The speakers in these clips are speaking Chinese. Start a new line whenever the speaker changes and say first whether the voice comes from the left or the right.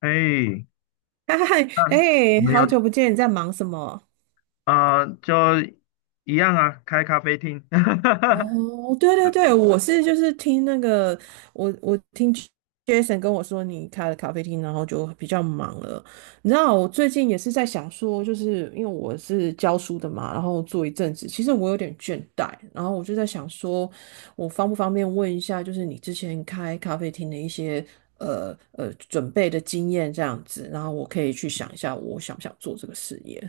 left: 哎，
right: 嗨，嗨
left: 啊，
right: 哎，
left: 没有，
right: 好久不见，你在忙什么？
left: 啊，就一样啊，开咖啡厅。哈哈哈
right: 哦，对对对，我是就是听那个，我听 Jason 跟我说你开了咖啡厅，然后就比较忙了。你知道我最近也是在想说，就是因为我是教书的嘛，然后做一阵子，其实我有点倦怠，然后我就在想说，我方不方便问一下，就是你之前开咖啡厅的一些准备的经验这样子，然后我可以去想一下，我想不想做这个事业。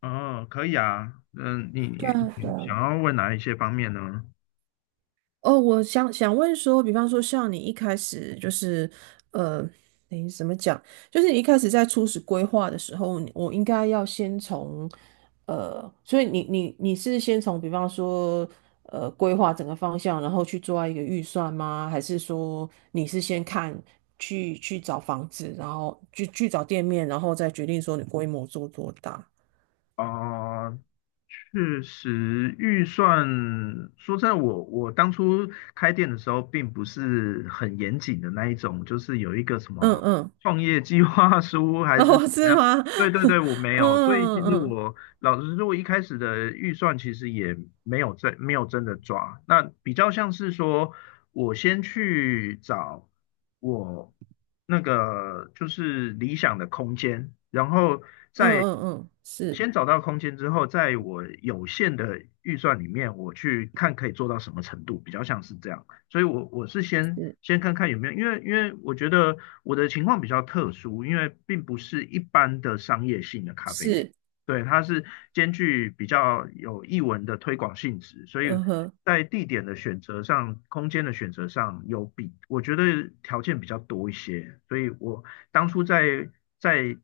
left: 哦，可以啊。嗯，你
right: 对
left: 你
right: 啊，
left: 想要问哪一些方面呢？
right: 哦，我想问说，比方说像你一开始就是，呃，你怎么讲？就是你一开始在初始规划的时候，你我应该要先从，所以你是先从比方说，规划整个方向，然后去做一个预算吗？还是说你是先看去找房子，然后去找店面，然后再决定说你规模做多大？
left: 哦，确实，预算，说真的，我当初开店的时候，并不是很严谨的那一种，就是有一个什
right: 嗯
left: 么
right: 嗯，
left: 创业计划书 还是
right: 哦，
left: 怎么
right: 是
left: 样。
right: 吗？
left: 对对对，我 没
right: 嗯
left: 有，所以其
right: 嗯
left: 实
right: 嗯
left: 我老实说，我一开始的预算其实也没有真的抓，那比较像是说，我先去找我那个就是理想的空间，然后
right: 嗯
left: 再
right: 嗯嗯，是。
left: 先找到空间之后，在我有限的预算里面，我去看可以做到什么程度，比较像是这样。所以我是先
right: 是
left: 先看看有没有，因为我觉得我的情况比较特殊，因为并不是一般的商业性的咖啡厅，
right: 是，
left: 对，它是兼具比较有艺文的推广性质，所以
right: 嗯哼，
left: 在地点的选择上、空间的选择上有比我觉得条件比较多一些，所以我当初在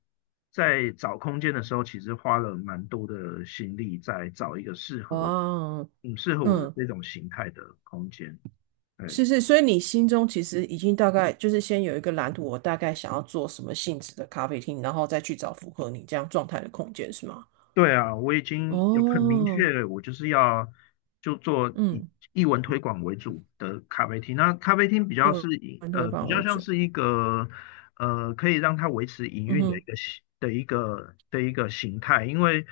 left: 在找空间的时候，其实花了蛮多的心力在找一个适合
right: 哇，
left: 适合我的
right: 嗯，
left: 这种形态的空间，
right: 是
left: 对。
right: 是，所以你心中其实已经大概就是先有一个蓝图，我大概想要做什么性质的咖啡厅，然后再去找符合你这样状态的空间，是吗？
left: 对啊，我已经有很明
right: 哦，
left: 确我就是要就做以
right: 嗯，
left: 艺文推广为主的咖啡厅。那咖啡厅比较
right: 因为
left: 是以
right: 团队
left: 比
right: 帮
left: 较
right: 我
left: 像
right: 做，
left: 是一个可以让它维持营
right: 嗯
left: 运的一
right: 哼。
left: 个形的一个的一个形态，因为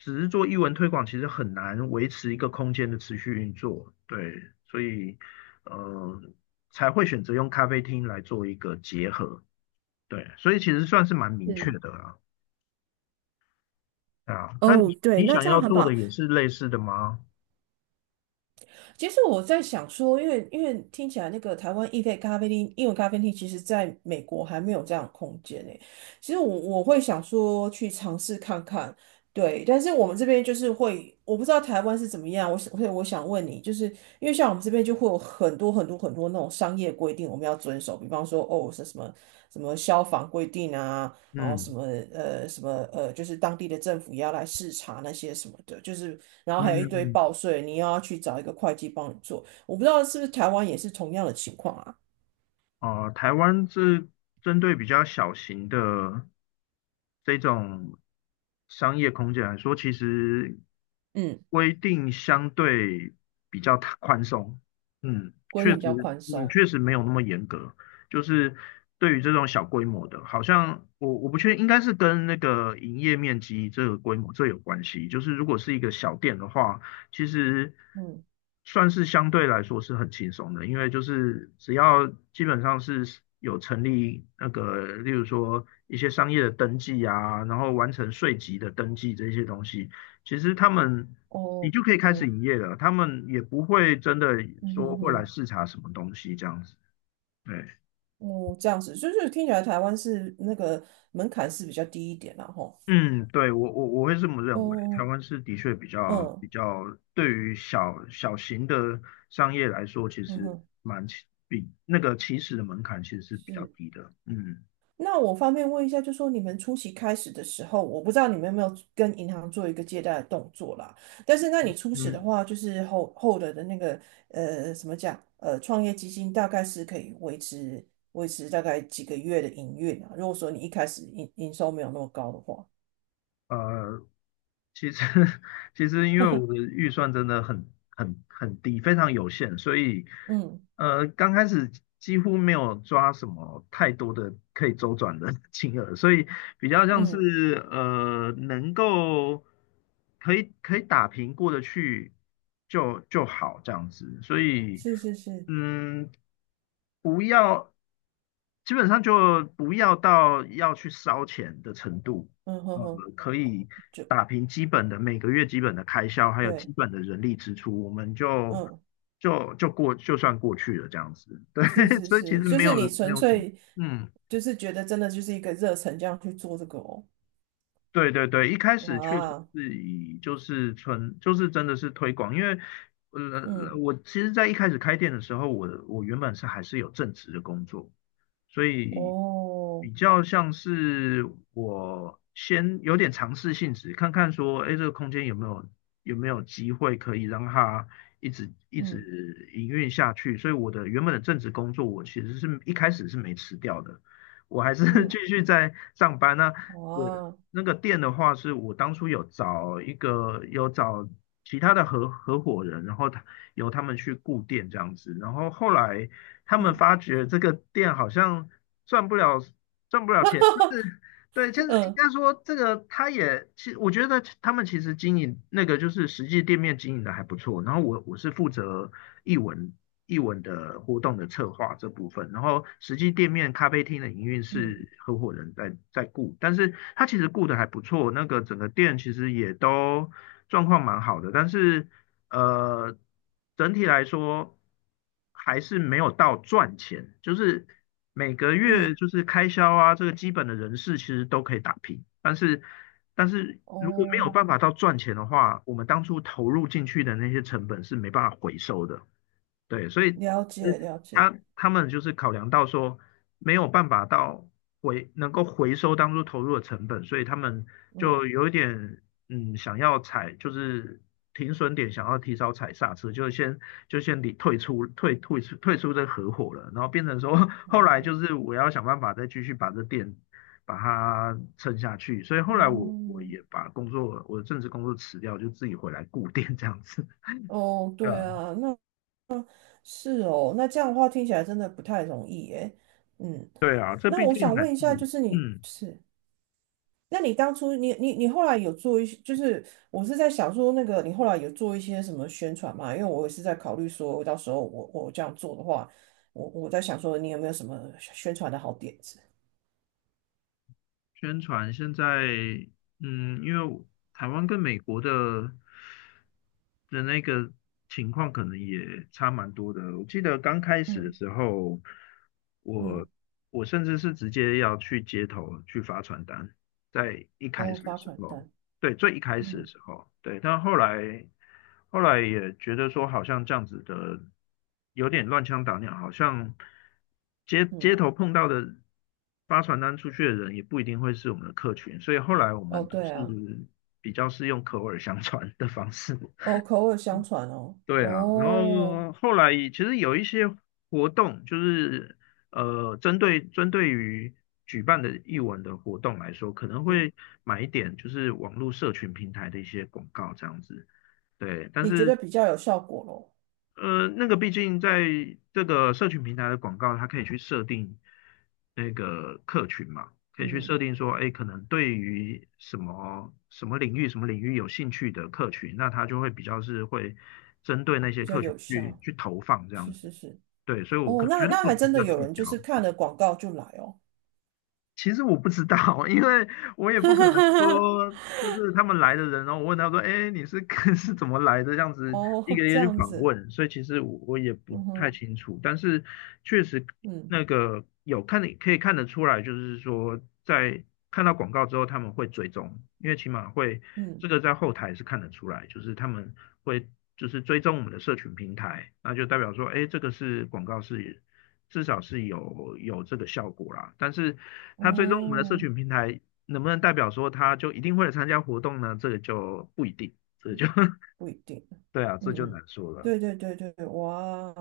left: 只是做艺文推广，其实很难维持一个空间的持续运作。对，所以呃才会选择用咖啡厅来做一个结合。对，所以其实算是蛮明确
right: 是，
left: 的啊。啊，那
right: 哦，
left: 你
right: 对，
left: 你
right: 那
left: 想
right: 这
left: 要
right: 样很
left: 做的
right: 棒。
left: 也是类似的吗？
right: 其实我在想说，因为听起来那个台湾意式咖啡厅、英文咖啡厅，其实在美国还没有这样的空间呢。其实我会想说去尝试看看，对。但是我们这边就是会，我不知道台湾是怎么样。我想，所以我想问你，就是因为像我们这边就会有很多那种商业规定，我们要遵守，比方说哦，是什么什么消防规定啊，然后什
left: 嗯
right: 么呃什么呃，就是当地的政府也要来视察那些什么的，就是然后还有一堆
left: 嗯，
right: 报税，你又要去找一个会计帮你做。我不知道是不是台湾也是同样的情况啊？
left: 哦，台湾是针对比较小型的这种商业空间来说，其实
right: 嗯，
left: 规定相对比较宽松。嗯，
right: 规
left: 确
right: 定比
left: 实，
right: 较宽
left: 嗯，
right: 松。
left: 确实没有那么严格。就是对于这种小规模的，好像我不确定，应该是跟那个营业面积这个规模这有关系。就是如果是一个小店的话。其实
right: 嗯，
left: 算是相对来说是很轻松的，因为就是只要基本上是有成立那个，例如说一些商业的登记啊，然后完成税籍的登记这些东西，其实他们你
right: 哦
left: 就可以开始
right: 哦，
left: 营业了，他们也不会真的
right: 嗯
left: 说
right: 哼
left: 会来
right: 哼，
left: 视察什么东西这样子。对。
right: 哦，这样子，就是听起来台湾是那个门槛是比较低一点然后
left: 嗯，对，我会这么认为，台
right: 哦，
left: 湾是的确比
right: 嗯
left: 较对于小型的商业来说，其
right: 嗯
left: 实
right: 哼，
left: 蛮起比那个起始的门槛其实是比较
right: 是。
left: 低的。嗯
right: 那我方便问一下，就说你们初期开始的时候，我不知道你们有没有跟银行做一个借贷的动作啦。但是，那你初始的
left: 嗯，
right: 话，就是后的那个怎么讲？呃，创业基金大概是可以维持大概几个月的营运啊。如果说你一开始营收没有那么高的话，
left: 呃，其实，其实因为我的预算真的很低，非常有限，所以
right: 嗯
left: 呃，刚开始几乎没有抓什么太多的可以周转的 金额，所以比较像
right: 嗯，
left: 是呃，能够可以打平过得去就好这样子，所以
right: 是是是，
left: 嗯，不要基本上就不要到要去烧钱的程度。
right: 嗯哼
left: 呃，
right: 哼，
left: 可以
right: 就
left: 打平基本的每个月基本的开销，还有基
right: 对，
left: 本的人力支出，我们就
right: 嗯，
left: 就就过就算过去了这样子。对，
right: 是 是
left: 所以其
right: 是，
left: 实
right: 就是你
left: 没
right: 纯
left: 有什么，
right: 粹
left: 嗯，
right: 就是觉得真的就是一个热忱这样去做这个哦，
left: 对对对，一开始确实
right: 哇，
left: 是以就是纯就是真的是推广，因为呃
right: 嗯。
left: 我其实，在一开始开店的时候，我原本是还是有正职的工作，所以
right: 哦，
left: 比较像是我先有点尝试性质，看看说，哎，这个空间有没有机会可以让它一
right: 嗯
left: 直营运下去，所以我的原本的正职工作，我其实是一开始是没辞掉的，我还是 继
right: 嗯，
left: 续在上班那。对
right: 哇，
left: 那个店的话，是我当初有找其他的合伙人，然后他由他们去顾店这样子，然后后来他们
right: 嗯
left: 发觉这个店好像赚不了赚不了钱，就是。对，其实应
right: 嗯
left: 该说这个，他也其我觉得他们其实经营那个就是实际店面经营的还不错。然后我是负责译文译文的活动的策划这部分，然后实际店面咖啡厅的营运
right: 嗯
left: 是合伙人在顾，但是他其实顾的还不错，那个整个店其实也都状况蛮好的，但是呃，整体来说还是没有到赚钱，就是每个月
right: 嗯，
left: 就是开销啊，这个基本的人事其实都可以打平，但是如果没有
right: 哦，
left: 办法到赚钱的话，我们当初投入进去的那些成本是没办法回收的。对，所以
right: 了
left: 嗯
right: 解了解，
left: 他们就是考量到说没有办法能够回收当初投入的成本，所以他们
right: 嗯
left: 就有一点嗯想要踩就是停损点，想要提早踩刹车，就先离退出退退出退出这合伙了，然后变成说 后来就
right: 哦
left: 是我要想办法再继续把这店把它撑下去，所以后来我
right: 嗯
left: 也把工作我的正职工作辞掉，就自己回来顾店这样子，
right: 哦，
left: 对
right: 对
left: 啊
right: 啊，那是哦，那这样的话听起来真的不太容易耶，嗯，
left: 对啊，这
right: 那
left: 毕
right: 我
left: 竟
right: 想
left: 还是
right: 问一下，就是你
left: 嗯，
right: 是。那你当初你后来有做一些，就是我是在想说那个你后来有做一些什么宣传嘛？因为我也是在考虑说，到时候我这样做的话，我在想说你有没有什么宣传的好点子？
left: 宣传现在嗯，因为台湾跟美国的那个情况可能也差蛮多的。我记得刚开始的
right: 嗯
left: 时候，
right: 嗯，
left: 我我甚至是直接要去街头去发传单，在一开
right: 哦，
left: 始的
right: 发
left: 时
right: 传
left: 候，
right: 单，
left: 对，最一开始的
right: 嗯
left: 时候，对，但后来也觉得说，好像这样子的有点乱枪打鸟，好像街
right: 嗯，
left: 头碰到的发传单出去的人也不一定会是我们的客群，所以后来我
right: 哦
left: 们
right: 对啊，
left: 是比较是用口耳相传的方式，
right: 哦口耳相传哦，
left: 对啊，然
right: 哦，
left: 后后来其实有一些活动，就是呃，针对于举办的艺文的活动来说，可能
right: 嗯，
left: 会买一点就是网络社群平台的一些广告这样子，对。但
right: 你觉
left: 是
right: 得比较有效果咯？
left: 呃，那个毕竟在这个社群平台的广告，它可以去设定那个客群嘛，可以去
right: 嗯，
left: 设定说，哎，可能对于什么什么领域、什么领域有兴趣的客群，那它就会比较是会针对那些
right: 比较
left: 客群
right: 有效，
left: 去投放这样
right: 是是
left: 子。
right: 是，
left: 对，所以
right: 哦，
left: 觉
right: 那
left: 得
right: 那
left: 可
right: 还
left: 能比
right: 真的
left: 较
right: 有
left: 聚
right: 人
left: 焦。
right: 就是看了广告就来哦。
left: 其实我不知道，因为我也不可能 说，就是他们来的人，然后我问他说：“哎，你是 是怎么来的？”这样子一
right: 哦，
left: 个一
right: 这
left: 个去
right: 样
left: 访
right: 子。
left: 问，所以其实我也不
right: 嗯
left: 太
right: 哼，
left: 清楚，但是确实
right: 嗯
left: 那个有看得可以看得出来，就是说在看到广告之后，他们会追踪，因为起码会
right: 嗯，
left: 这个在后台是看得出来，就是他们会就是追踪我们的社群平台，那就代表说，哎，这个是广告是。至少是有这个效果啦。但是它追踪我们的社
right: 哦，
left: 群平台，能不能代表说它就一定会来参加活动呢？这个就不一定，这个就
right: 不一定，
left: 对啊，
right: 嗯
left: 这就
right: 嗯，
left: 难说了。
right: 对对对对对，哇，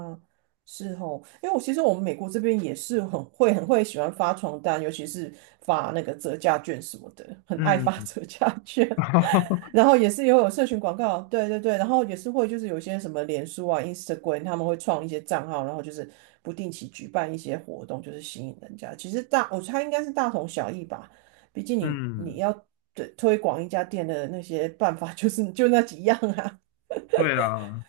right: 是哦，因为我其实我们美国这边也是很会喜欢发传单，尤其是发那个折价券什么的，很爱
left: 嗯，
right: 发 折价券，然 后也是也有社群广告，对对对，然后也是会就是有些什么脸书啊、Instagram，他们会创一些账号，然后就是不定期举办一些活动，就是吸引人家。其实大，我猜应该是大同小异吧。毕竟你
left: 嗯，
right: 要对推广一家店的那些办法 就是就那几样啊。
left: 对啊，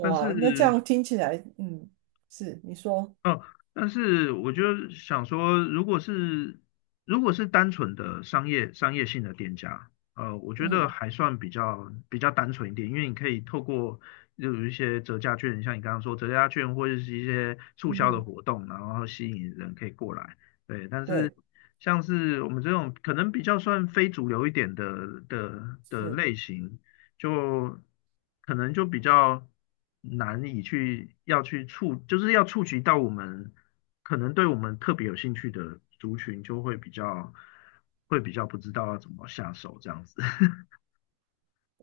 left: 但是
right: 那这样听起来，嗯，是你说，
left: 哦，但是我就想说，如果是单纯的商业性的店家，呃，我觉得
right: 嗯
left: 还算比较单纯一点，因为你可以透过就有一些折价券，像你刚刚说折价券或者是一些促
right: 嗯
left: 销的
right: 哼，
left: 活动，然后吸引人可以过来。对，但是
right: 对，
left: 像是我们这种可能比较算非主流一点的
right: 是
left: 类型，就可能就比较难以去要去触，就是要触及到我们可能对我们特别有兴趣的族群，就会会比较不知道要怎么下手这样子。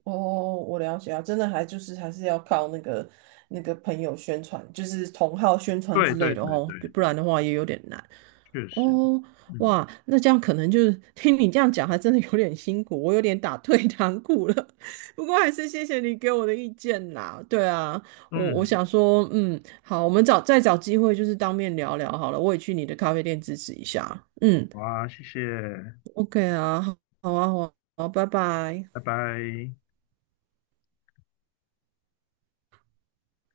right: 哦，我了解啊，真的还就是还是要靠那个那个朋友宣传，就是同号宣传
left: 对
right: 之类
left: 对
right: 的
left: 对
right: 哦，
left: 对，
right: 不然的话也有点难。
left: 确实，
right: 哦，
left: 嗯
right: 哇，那这样可能就是听你这样讲，还真的有点辛苦，我有点打退堂鼓了。不过还是谢谢你给我的意见啦。对啊，我
left: 嗯，
right: 想说，嗯，好，我们找再找机会就是当面聊聊好了。我也去你的咖啡店支持一下。嗯
left: 好啊，谢谢，
right: ，OK 啊，好啊，好啊，好啊，拜拜。
left: 拜拜。